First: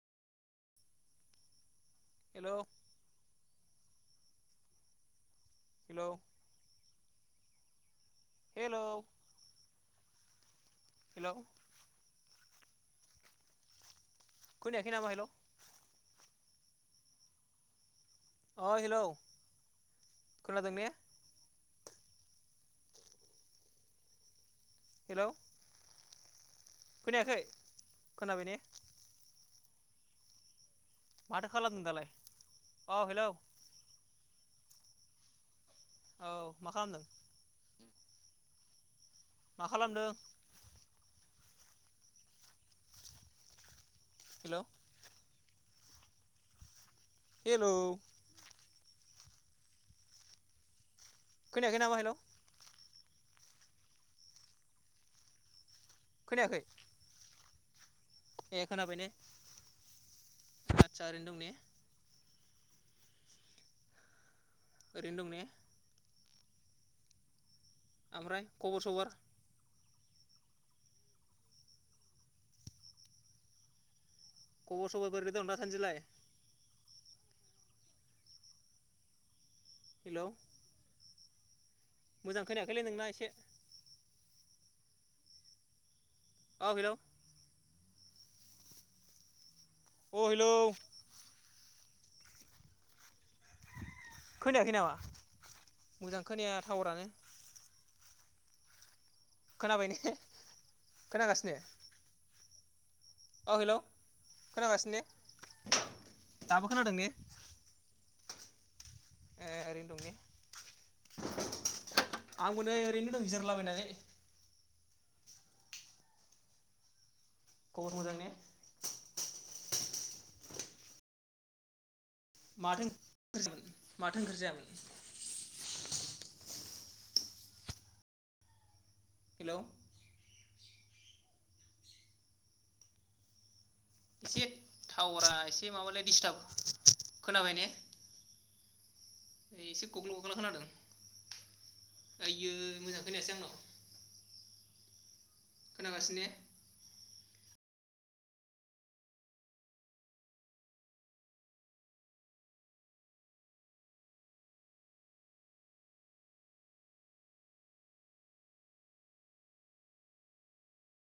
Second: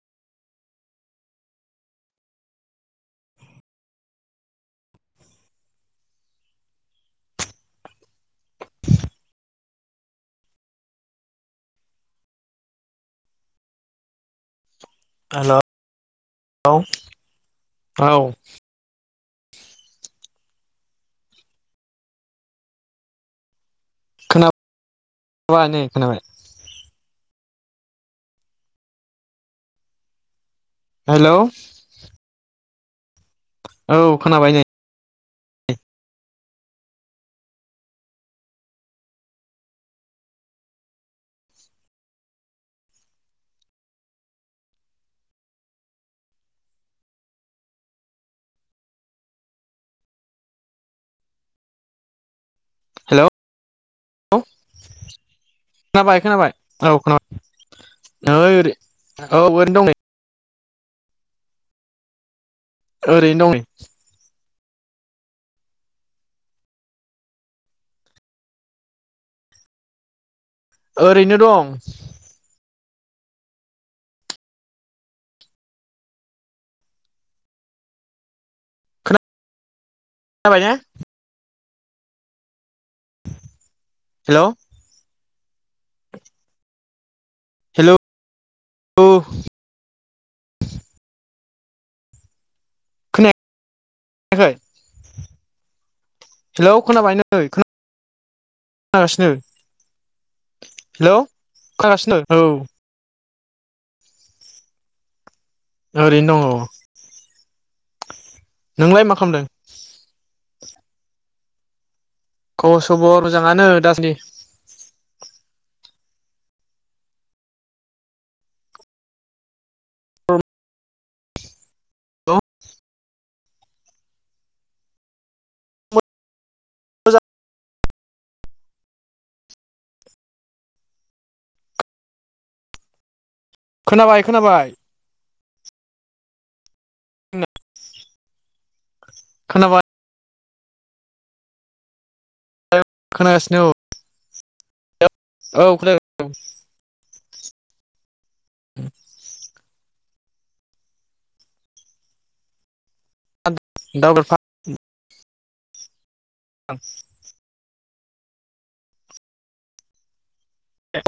हेल' hello hello hello खोनायाखै नामा? Hello औ अ हेलौ। खोनादों ने? हेलौ खोनाब अ आनै खोनाबाय। खोनायाखै खोनाबाय ने? हेलौ माथो खालामदों दालाय? औ हेलौ। औ खोनाबाय नै। औ मा खामदों? मा खालामदों? हेलौ हेल' खोनायाखै नामा? हेल' हेलौ खोनाबाय खोनाबाय खोनायाखै औ खोनाब ओइ ओरै औ ओरैनो दं नै। आतसा ओरै दं ने? ओरैनो दं नै। ओरैनो दं ने ओमफ्राय खबर सबर? ओरैनो दं। खबर सबर बैरै दं दासानदिलाय? हेलौ जाबायना? मोजां खोनाया खैलै नोंना एसे हेल' औ हेल' औ औ हेलौ खोनायाखै नामा? मोजां खोनाया हेलौ टावारानो नागासिनो खोनाबाय ने हेलौ खोनागासिनो औ अ हेल' खोनागासिनो ने ओरैनो दङ दाबो खोनादों ने? नोंलाय मा खालामदों? ए ओरैनो दं ने आंबो नै खबर ओरैनो दं सबर मोजाङानो जिरलाबायनानै दासान्दि। खबर मोजां ने माथो [inaudible] माथो ओंख्रि जायामोन? हेलौ खोनाबाय एसे खोनाबाय टावरा एसे माबालाय दिस्टाब खोनाबाय ने? खोनाबाय एसे गग्ल' ग ग्ल' खोनादों आयो खोनासिनो औ औ खोनागासिनो ने खोनादों [inaudible] [unintelligible] [unintelligible]